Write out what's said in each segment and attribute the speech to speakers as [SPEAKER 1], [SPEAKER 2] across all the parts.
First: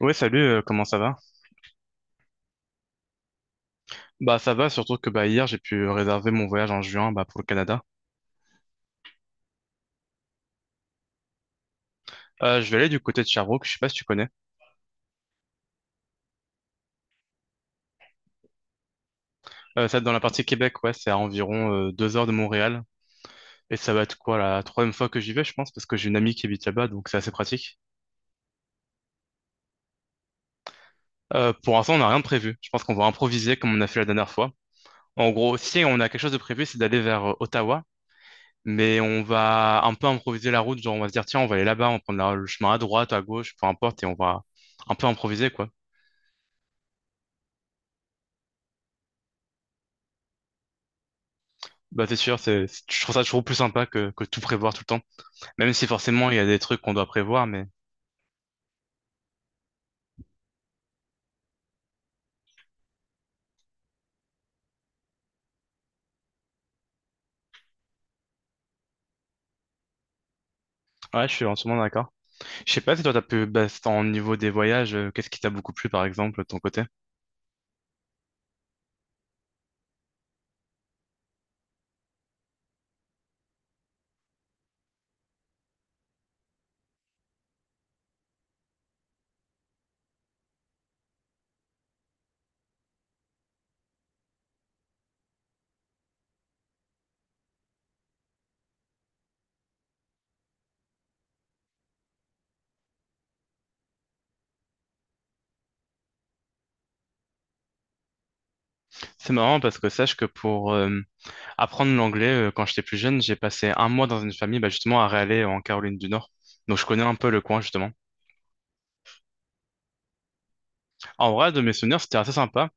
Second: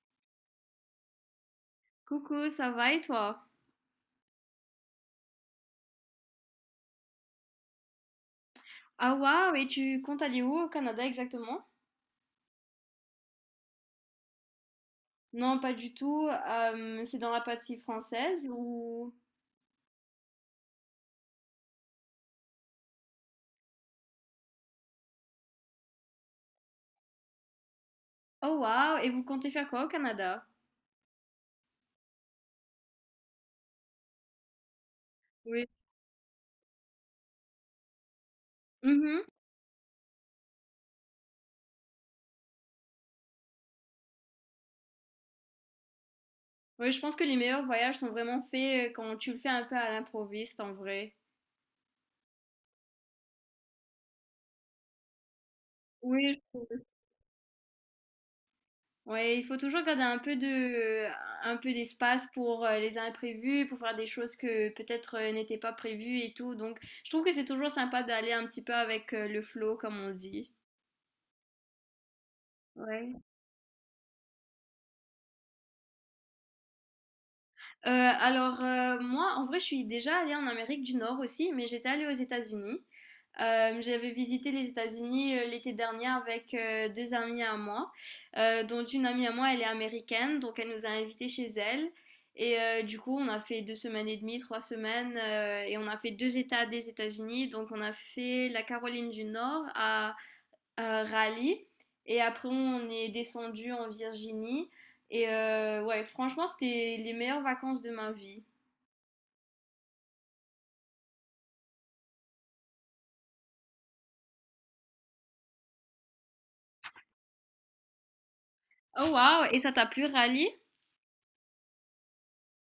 [SPEAKER 1] Ouais, salut, comment ça va?
[SPEAKER 2] Coucou, ça va et toi?
[SPEAKER 1] Bah ça va, surtout que bah hier j'ai pu réserver mon voyage en juin bah, pour le Canada.
[SPEAKER 2] Ah waouh, et tu comptes aller où au Canada exactement?
[SPEAKER 1] Je vais aller du côté de Sherbrooke, je sais pas si tu connais.
[SPEAKER 2] Non, pas du tout. C'est dans la partie française ou...
[SPEAKER 1] Ça dans la partie Québec, ouais, c'est à environ 2 heures de Montréal. Et ça va être quoi la troisième fois que j'y vais, je pense, parce que j'ai une amie qui habite là-bas, donc c'est assez pratique.
[SPEAKER 2] Oh waouh, et vous comptez faire quoi au Canada?
[SPEAKER 1] Pour l'instant, on n'a rien de prévu. Je pense qu'on va improviser comme on a fait la dernière fois. En gros,
[SPEAKER 2] Oui.
[SPEAKER 1] si on a quelque chose de prévu, c'est d'aller vers Ottawa. Mais on
[SPEAKER 2] Mhm.
[SPEAKER 1] va un peu improviser la route, genre on va se dire tiens, on va aller là-bas, on va prendre le chemin à droite, à gauche, peu importe, et on va un peu improviser quoi.
[SPEAKER 2] Oui, je pense que les meilleurs voyages sont vraiment faits quand tu le fais un peu à l'improviste en vrai.
[SPEAKER 1] Bah c'est sûr, je trouve ça toujours plus sympa que tout prévoir tout le temps. Même si forcément
[SPEAKER 2] Oui,
[SPEAKER 1] il y
[SPEAKER 2] je
[SPEAKER 1] a des
[SPEAKER 2] trouve.
[SPEAKER 1] trucs qu'on doit prévoir, mais
[SPEAKER 2] Ouais, il faut toujours garder un peu d'espace pour les imprévus, pour faire des choses que peut-être n'étaient pas prévues et tout. Donc, je trouve que c'est toujours sympa d'aller un petit peu avec le flow, comme on dit.
[SPEAKER 1] ouais, je suis entièrement d'accord. Je sais pas si toi
[SPEAKER 2] Ouais.
[SPEAKER 1] t'as pu, bah, c'est en niveau des voyages, qu'est-ce qui t'a beaucoup plu par exemple de ton côté?
[SPEAKER 2] Alors, moi, en vrai, je suis déjà allée en Amérique du Nord aussi, mais j'étais allée aux États-Unis. J'avais visité les États-Unis, l'été dernier avec, 2 amies à moi, dont une amie à moi, elle est américaine, donc elle nous a invités chez elle et du coup, on a fait 2 semaines et demie, 3 semaines, et on a fait 2 États des États-Unis. Donc on a fait la Caroline du Nord à Raleigh. Et après, on est descendu en Virginie. Et ouais, franchement, c'était les meilleures vacances de ma vie.
[SPEAKER 1] C'est marrant parce que sache que pour apprendre l'anglais, quand j'étais plus jeune, j'ai passé un mois dans une famille bah, justement à Raleigh en Caroline du Nord. Donc je connais un peu le coin justement.
[SPEAKER 2] Oh waouh! Et ça t'a plu, Rally?
[SPEAKER 1] En vrai, de mes souvenirs, c'était assez sympa.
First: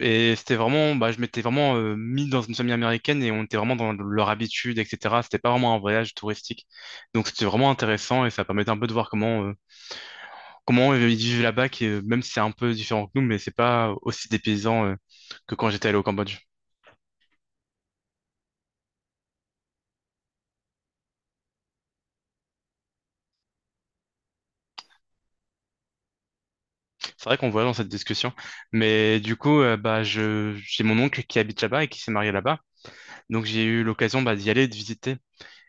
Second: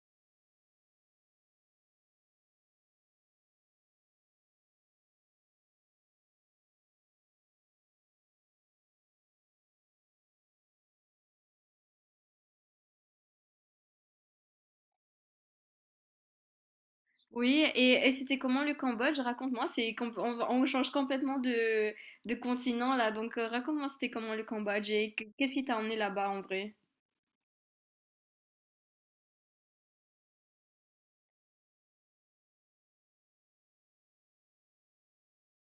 [SPEAKER 1] Et c'était vraiment, bah, je m'étais vraiment mis dans une famille américaine et on était vraiment dans leur habitude, etc. C'était pas vraiment un voyage touristique. Donc c'était vraiment intéressant et ça permettait un peu de voir comment ils vivent là-bas, qui, même si c'est un peu différent que nous, mais c'est pas aussi dépaysant que quand j'étais allé au Cambodge.
[SPEAKER 2] Oui, et c'était comment le Cambodge? Raconte-moi, on change complètement de continent là, donc raconte-moi c'était comment le Cambodge et qu'est-ce qui t'a emmené là-bas en vrai?
[SPEAKER 1] C'est vrai qu'on voit dans cette discussion. Mais du coup, bah, j'ai mon oncle qui habite là-bas et qui s'est marié là-bas. Donc j'ai eu l'occasion bah, d'y aller et de visiter.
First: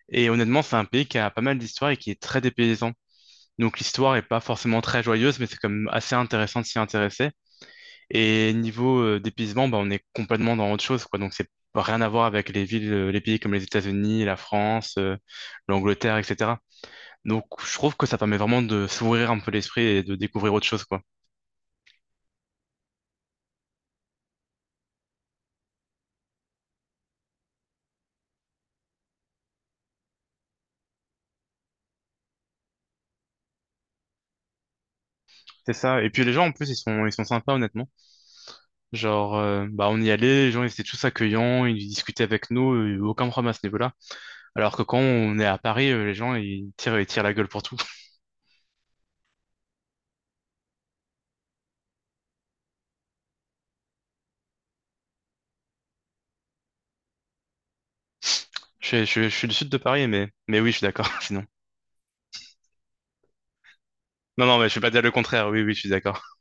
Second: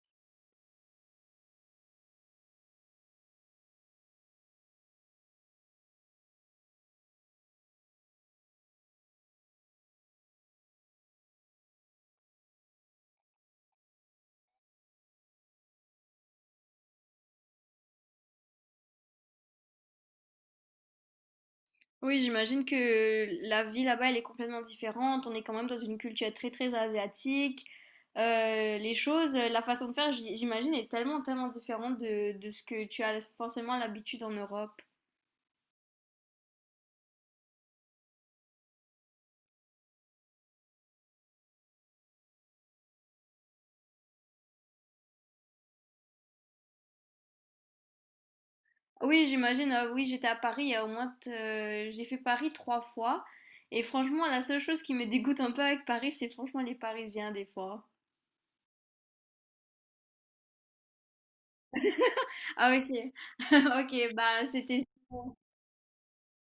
[SPEAKER 1] Et honnêtement, c'est un pays qui a pas mal d'histoire et qui est très dépaysant. Donc l'histoire est pas forcément très joyeuse, mais c'est quand même assez intéressant de s'y intéresser. Et niveau dépaysement, bah, on est complètement dans autre chose, quoi. Donc c'est rien à voir avec les villes, les pays comme les États-Unis, la France, l'Angleterre, etc. Donc, je trouve que ça permet vraiment de s'ouvrir un peu l'esprit et de découvrir autre chose, quoi.
[SPEAKER 2] Oui, j'imagine que la vie là-bas, elle est complètement différente. On est quand même dans une culture très très asiatique. Les choses, la façon de faire, j'imagine, est tellement tellement différente de ce que tu as forcément l'habitude en Europe.
[SPEAKER 1] C'est ça. Et puis les gens en plus ils sont sympas honnêtement. Genre bah on y allait, les gens ils étaient tous accueillants, ils discutaient avec nous, aucun problème à ce niveau-là. Alors que quand on est à Paris, les gens ils tirent la gueule pour tout.
[SPEAKER 2] Oui, j'imagine. Oui, j'étais à Paris il y a au moins, j'ai fait Paris 3 fois. Et franchement, la seule chose qui me dégoûte un peu avec Paris, c'est franchement les Parisiens des fois.
[SPEAKER 1] Je suis du sud de Paris mais oui je suis d'accord sinon.
[SPEAKER 2] Ah, ok. Ok,
[SPEAKER 1] Non,
[SPEAKER 2] bah
[SPEAKER 1] non, mais je vais
[SPEAKER 2] c'était.
[SPEAKER 1] pas dire le contraire. Oui, oui, je suis d'accord.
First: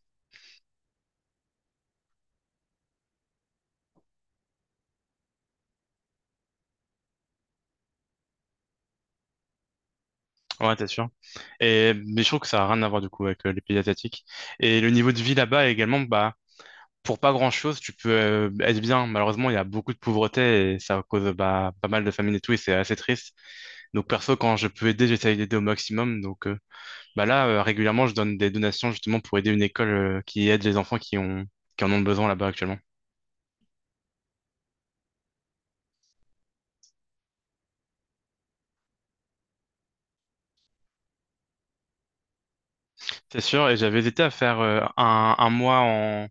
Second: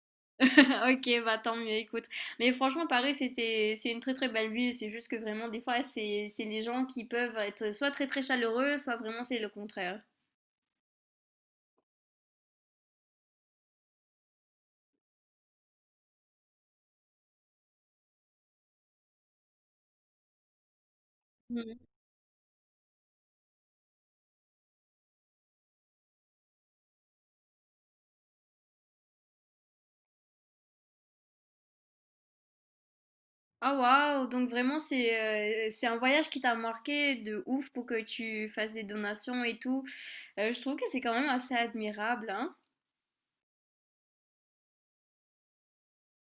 [SPEAKER 2] Ok, bah tant mieux, écoute. Mais franchement, Paris, c'est une très très belle ville. C'est juste que vraiment, des fois, c'est les gens qui peuvent être soit très très chaleureux, soit vraiment c'est le contraire.
[SPEAKER 1] Ouais, t'es sûr. Mais je trouve que ça a rien à voir du coup avec les pays asiatiques. Et le niveau de vie là-bas également, bah, pour pas grand-chose, tu peux être bien. Malheureusement, il y a beaucoup de pauvreté et ça cause bah,
[SPEAKER 2] Mhm.
[SPEAKER 1] pas mal de famine et tout, et c'est assez triste. Donc perso, quand je peux aider, j'essaye d'aider au maximum. Donc bah là, régulièrement, je donne des donations justement pour aider une école qui aide les enfants qui ont qui en ont besoin là-bas actuellement.
[SPEAKER 2] Ah waouh, donc vraiment, c'est un voyage qui t'a marqué de ouf pour que tu fasses des donations et tout. Je trouve que c'est quand même assez admirable, hein.
[SPEAKER 1] C'est sûr, et j'avais hésité à faire un mois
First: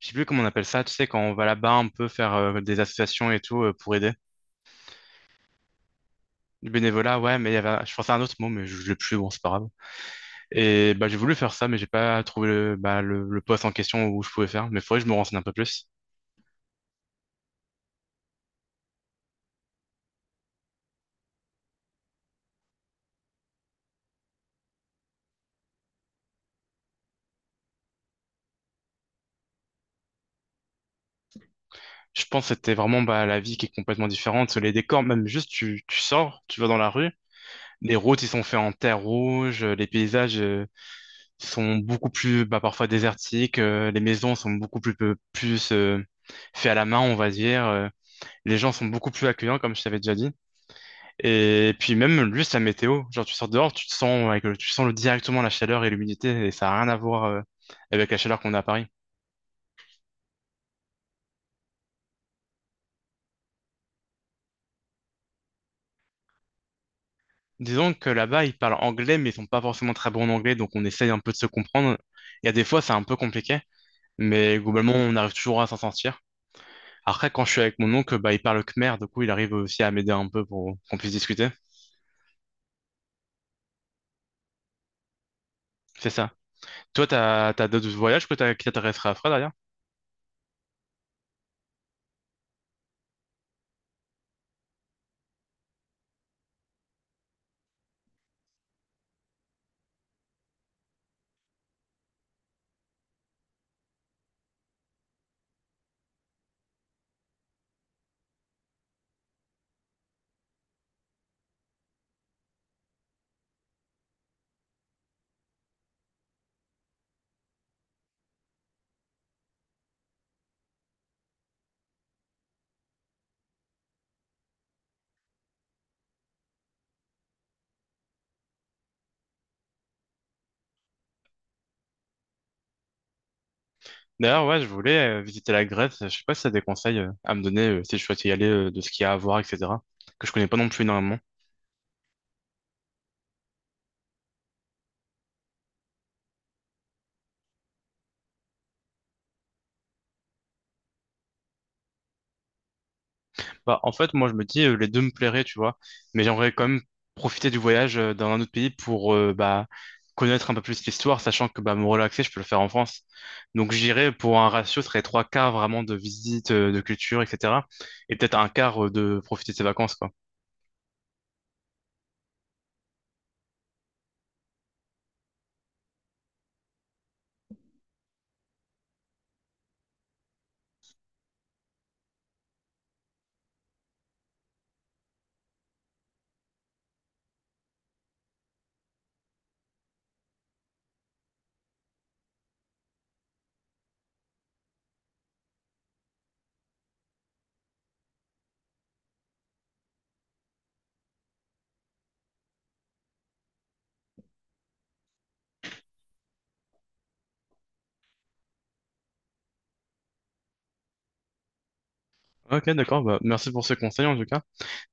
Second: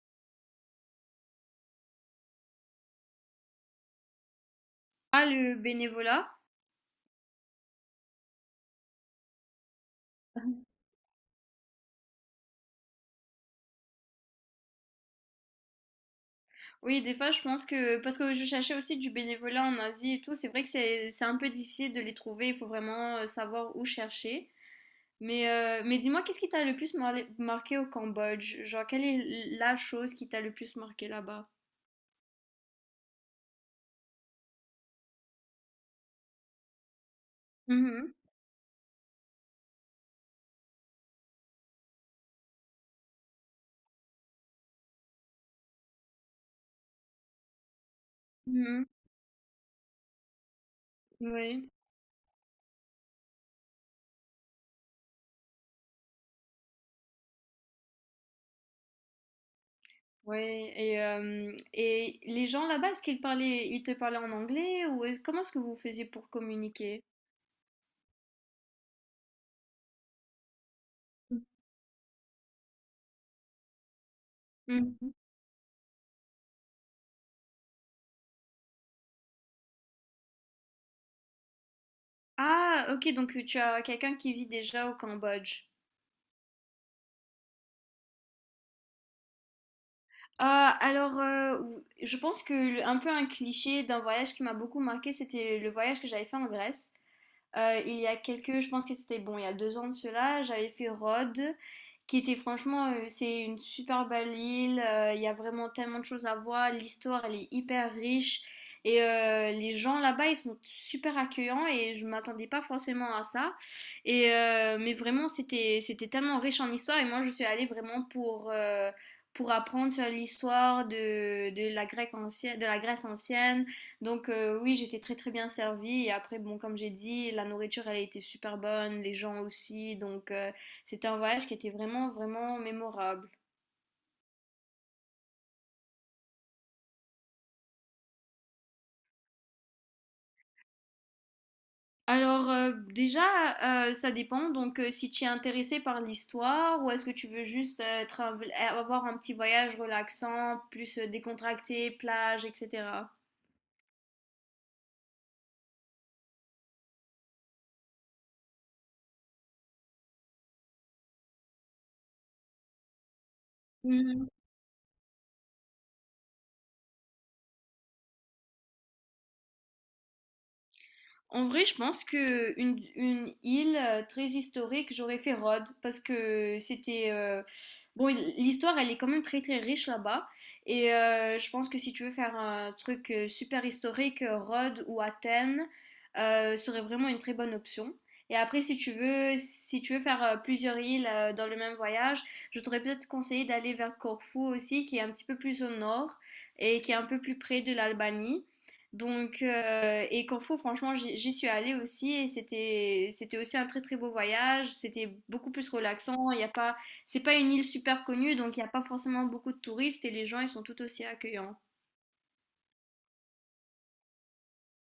[SPEAKER 1] Je sais plus comment on appelle ça, tu sais, quand on va là-bas un peu faire des associations et tout pour aider.
[SPEAKER 2] Ah, le bénévolat?
[SPEAKER 1] Du bénévolat, ouais, mais je pensais à un autre mot, mais je l'ai plus, bon, c'est pas grave. Et bah, j'ai voulu faire ça, mais j'ai pas trouvé le poste en question où je pouvais faire. Mais faudrait que je me renseigne un peu plus.
[SPEAKER 2] Oui, des fois, je pense que, parce que je cherchais aussi du bénévolat en Asie et tout, c'est vrai que c'est un peu difficile de les trouver. Il faut vraiment savoir où chercher. Mais dis-moi, qu'est-ce qui t'a le plus marqué au Cambodge? Genre, quelle est la chose qui t'a le plus marqué là-bas?
[SPEAKER 1] Je pense que c'était vraiment bah, la vie qui est complètement différente. Les décors, même juste, tu sors, tu vas dans la rue. Les
[SPEAKER 2] Mhm,
[SPEAKER 1] routes, ils sont faits en terre rouge. Les paysages, sont beaucoup plus bah, parfois désertiques, les maisons sont beaucoup plus, plus faites à la main, on va dire. Les gens
[SPEAKER 2] mhm.
[SPEAKER 1] sont beaucoup plus accueillants, comme je t'avais déjà dit.
[SPEAKER 2] Oui,
[SPEAKER 1] Et puis même juste la météo, genre tu sors dehors, tu te sens, avec le- tu sens le- directement la chaleur et l'humidité, et ça n'a rien à voir avec la chaleur qu'on a à Paris.
[SPEAKER 2] oui. Et les gens là-bas, ils te parlaient en anglais ou comment est-ce que vous faisiez pour communiquer?
[SPEAKER 1] Disons que là-bas, ils parlent anglais, mais ils sont pas forcément très bons en anglais, donc on essaye un peu de se comprendre. Il y a des fois, c'est un peu compliqué, mais globalement,
[SPEAKER 2] Mhm.
[SPEAKER 1] on arrive toujours à s'en sortir. Après, quand je suis avec mon oncle, bah, il parle khmer, du coup, il arrive aussi à m'aider un peu pour qu'on puisse discuter.
[SPEAKER 2] Ah, ok, donc tu as quelqu'un qui vit déjà au Cambodge.
[SPEAKER 1] C'est ça. Toi, t'as d'autres voyages qui t'intéresseraient à faire derrière?
[SPEAKER 2] Ah, alors, je pense que un peu un cliché d'un voyage qui m'a beaucoup marqué, c'était le voyage que j'avais fait en Grèce. Il y a quelques, Je pense que c'était bon, il y a 2 ans de cela, j'avais fait Rhodes, qui était franchement, c'est une super belle île, il y a vraiment tellement de choses à voir, l'histoire elle est hyper riche, et les gens là-bas ils sont super accueillants, et je m'attendais pas forcément à ça, mais vraiment c'était tellement riche en histoire, et moi je suis allée vraiment pour apprendre sur l'histoire de la Grèce ancienne, donc oui, j'étais très très bien servie. Et après, bon, comme j'ai dit, la nourriture, elle a été super bonne, les gens aussi. Donc c'était un voyage qui était vraiment vraiment mémorable.
[SPEAKER 1] D'ailleurs, ouais, je voulais visiter la Grèce. Je sais pas si t'as des conseils à me donner si je souhaite y aller, de ce qu'il y a à voir, etc. Que je connais pas non plus énormément.
[SPEAKER 2] Alors déjà, ça dépend. Donc si tu es intéressé par l'histoire ou est-ce que tu veux juste avoir un petit voyage relaxant, plus décontracté, plage, etc.
[SPEAKER 1] Bah, en fait, moi, je me dis, les deux me plairaient, tu vois. Mais j'aimerais quand même profiter du voyage dans un autre pays pour bah, connaître un peu plus l'histoire, sachant que bah, me relaxer, je peux le faire en France. Donc, j'irais pour un ratio, ce serait trois quarts vraiment de visite, de culture, etc. Et peut-être un quart de profiter de ses vacances, quoi.
[SPEAKER 2] En vrai, je pense que une île très historique, j'aurais fait Rhodes parce que c'était bon, l'histoire elle est quand même très très riche là-bas et je pense que si tu veux faire un truc super historique, Rhodes ou Athènes serait vraiment une très bonne option. Et après, si tu veux faire plusieurs îles dans le même voyage, je t'aurais peut-être conseillé d'aller vers Corfou aussi, qui est un petit peu plus au nord et qui est un peu plus près de l'Albanie. Donc, et Corfou, franchement, j'y suis allée aussi et c'était aussi un très très beau voyage. C'était beaucoup plus relaxant. Il y a pas, C'est pas une île super connue, donc il n'y a pas forcément beaucoup de touristes et les gens ils sont tout aussi accueillants.
[SPEAKER 1] Ok, d'accord. Bah, merci pour ce conseil, en tout cas.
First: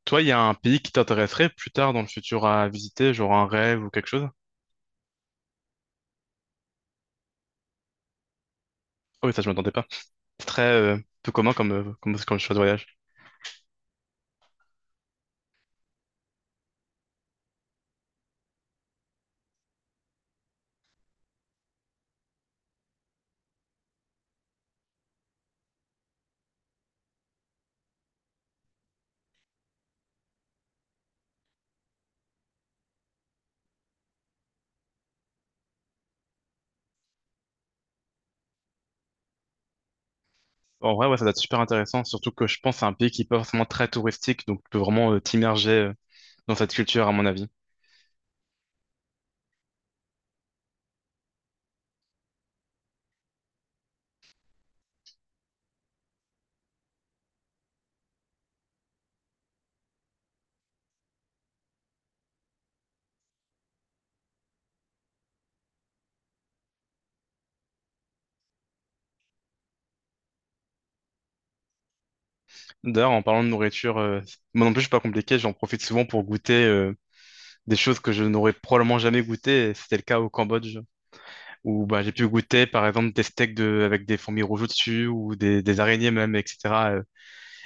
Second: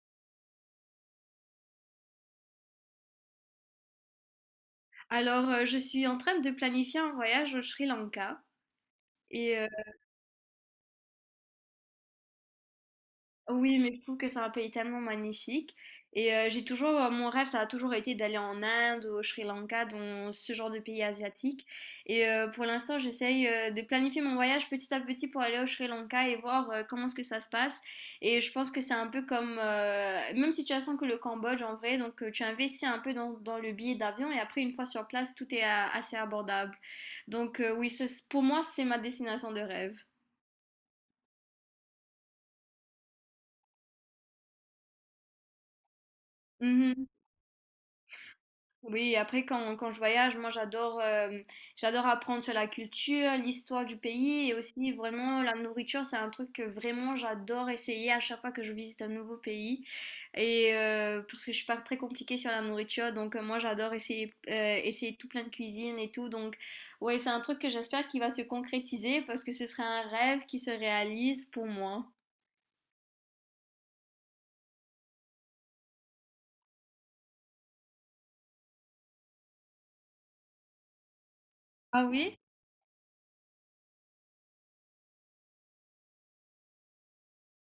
[SPEAKER 1] Toi, il y a un pays qui t'intéresserait plus tard dans le futur à visiter, genre un rêve ou quelque chose?
[SPEAKER 2] Alors, je suis en train de planifier un voyage au Sri Lanka
[SPEAKER 1] Oh oui, ça, je
[SPEAKER 2] et
[SPEAKER 1] m'attendais pas. C'est très peu commun comme choix de voyage.
[SPEAKER 2] Oui, mais je trouve que c'est un pays tellement magnifique. Et j'ai toujours, mon rêve, ça a toujours été d'aller en Inde, au Sri Lanka, dans ce genre de pays asiatiques. Et pour l'instant, j'essaye de planifier mon voyage petit à petit pour aller au Sri Lanka et voir comment est-ce que ça se passe. Et je pense que c'est un peu comme, même situation que le Cambodge en vrai. Donc tu investis un peu dans le billet d'avion et après, une fois sur place, tout est assez abordable. Donc oui, pour moi, c'est ma destination de rêve.
[SPEAKER 1] En vrai, ouais, ça doit être super intéressant, surtout que je pense que c'est un pays qui est pas forcément très touristique, donc tu peux vraiment t'immerger dans cette culture, à mon avis.
[SPEAKER 2] Oui, après quand je voyage, moi j'adore apprendre sur la culture, l'histoire du pays et aussi vraiment la nourriture, c'est un truc que vraiment j'adore essayer à chaque fois que je visite un nouveau pays. Et parce que je suis pas très compliquée sur la nourriture, donc moi j'adore essayer tout plein de cuisine et tout. Donc ouais, c'est un truc que j'espère qu'il va se concrétiser parce que ce serait un rêve qui se réalise pour moi.
[SPEAKER 1] D'ailleurs, en parlant de nourriture, moi non plus, je suis pas compliqué, j'en profite souvent pour goûter des choses que je n'aurais probablement jamais goûté, et c'était le cas au Cambodge, où bah,
[SPEAKER 2] Ah
[SPEAKER 1] j'ai pu
[SPEAKER 2] oui?
[SPEAKER 1] goûter, par exemple, des steaks avec des fourmis rouges au-dessus, ou des araignées même, etc. euh,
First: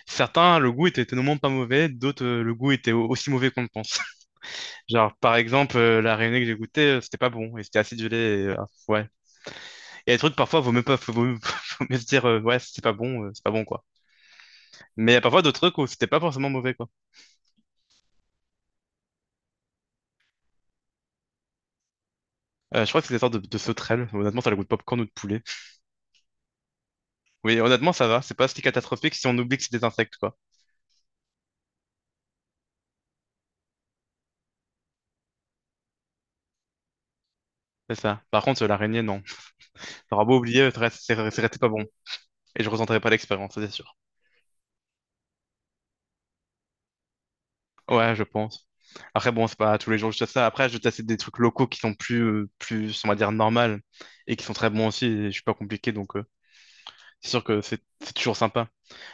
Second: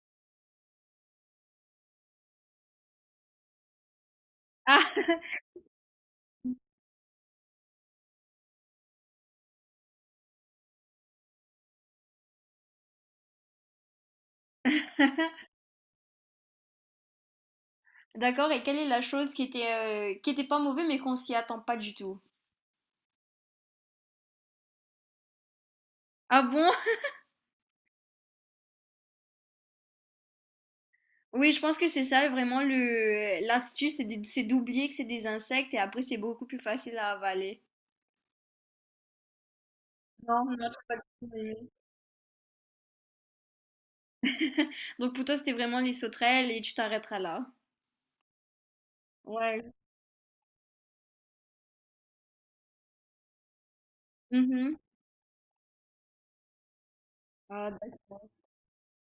[SPEAKER 1] Certains, le goût était tellement pas mauvais, d'autres, le goût était aussi mauvais qu'on le pense.
[SPEAKER 2] Ah,
[SPEAKER 1] Genre, par exemple, la réunion que j'ai goûtée, c'était pas bon, et c'était acidulé, et, ah, ouais. Et les trucs, parfois, vaut mieux pas, faut mieux, faut mieux se dire, ouais, c'est pas bon, quoi. Mais il y a parfois d'autres trucs où c'était pas forcément mauvais, quoi.
[SPEAKER 2] d'accord, et quelle est la chose qui était pas mauvaise mais qu'on s'y attend pas du tout?
[SPEAKER 1] Je crois que c'est des sortes de sauterelles. Honnêtement, ça a le goût de popcorn ou de poulet.
[SPEAKER 2] Ah bon?
[SPEAKER 1] Oui, honnêtement, ça va, c'est pas si catastrophique si on oublie que c'est des insectes, quoi.
[SPEAKER 2] Oui, je pense que c'est ça vraiment le l'astuce, c'est d'oublier que c'est des insectes et après c'est beaucoup plus facile à avaler.
[SPEAKER 1] C'est ça. Par contre, l'araignée, non. T'auras beau
[SPEAKER 2] Non, non,
[SPEAKER 1] oublier,
[SPEAKER 2] c'est pas du
[SPEAKER 1] c'est
[SPEAKER 2] tout
[SPEAKER 1] c'est resté pas
[SPEAKER 2] aimé.
[SPEAKER 1] bon. Et je ressentais pas l'expérience, ça, c'est sûr.
[SPEAKER 2] Donc pour toi, c'était vraiment les sauterelles et tu t'arrêteras là.
[SPEAKER 1] Ouais, je pense. Après, bon, c'est
[SPEAKER 2] Ouais.
[SPEAKER 1] pas tous les jours que je teste ça. Après, je teste des trucs locaux qui sont on va dire, normal et qui sont très
[SPEAKER 2] Mhm.
[SPEAKER 1] bons aussi. Et je suis pas compliqué, donc c'est sûr que
[SPEAKER 2] Ah,
[SPEAKER 1] c'est
[SPEAKER 2] d'accord.
[SPEAKER 1] toujours sympa.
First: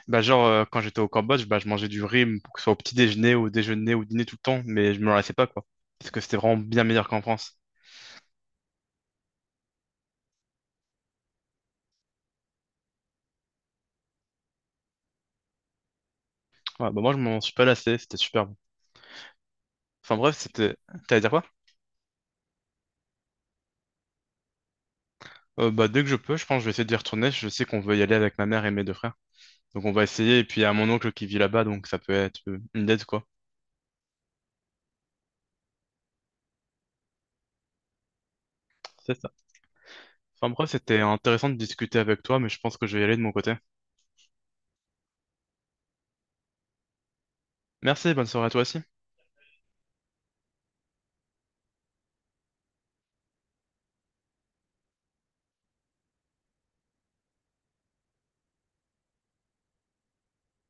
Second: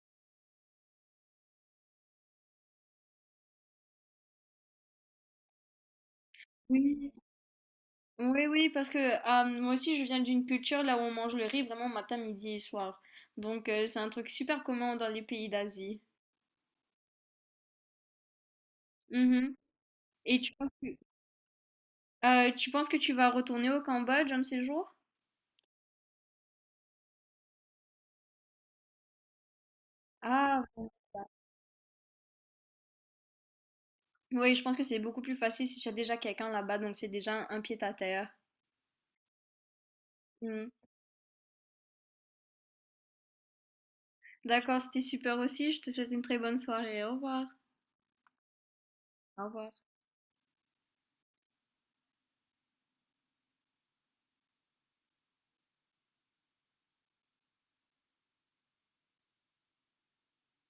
[SPEAKER 1] Bah, genre, quand j'étais au Cambodge, bah, je mangeais du riz, pour que ce soit au petit déjeuner, au dîner tout le temps, mais je me lassais pas, quoi. Parce que c'était vraiment bien meilleur
[SPEAKER 2] Oui,
[SPEAKER 1] qu'en France.
[SPEAKER 2] oui, oui, parce que moi aussi, je viens d'une culture là où on mange le riz vraiment matin, midi et soir. Donc c'est un truc super commun dans les pays d'Asie.
[SPEAKER 1] Ouais, bah, moi, je m'en suis pas lassé, c'était super bon.
[SPEAKER 2] Mhm.
[SPEAKER 1] Enfin, bref,
[SPEAKER 2] Et tu penses
[SPEAKER 1] c'était.
[SPEAKER 2] que,
[SPEAKER 1] T'allais dire quoi?
[SPEAKER 2] euh, tu penses que tu vas retourner au Cambodge un de ces jours?
[SPEAKER 1] Bah, dès que je peux, je pense que je vais essayer d'y retourner. Je sais qu'on veut y aller avec ma mère et mes 2 frères. Donc, on va essayer. Et puis, il y
[SPEAKER 2] Ah.
[SPEAKER 1] a mon oncle qui vit là-bas, donc ça peut être une dette, quoi.
[SPEAKER 2] Oui, je pense que c'est beaucoup plus facile si tu as déjà quelqu'un là-bas, donc c'est déjà un pied à terre.
[SPEAKER 1] C'est ça. Enfin bref,
[SPEAKER 2] Mm.
[SPEAKER 1] c'était intéressant de discuter avec toi, mais je pense que je vais y aller de mon côté.
[SPEAKER 2] D'accord, c'était super aussi. Je te souhaite une très bonne soirée. Au revoir.
[SPEAKER 1] Merci, bonne soirée à toi aussi.
[SPEAKER 2] Au revoir.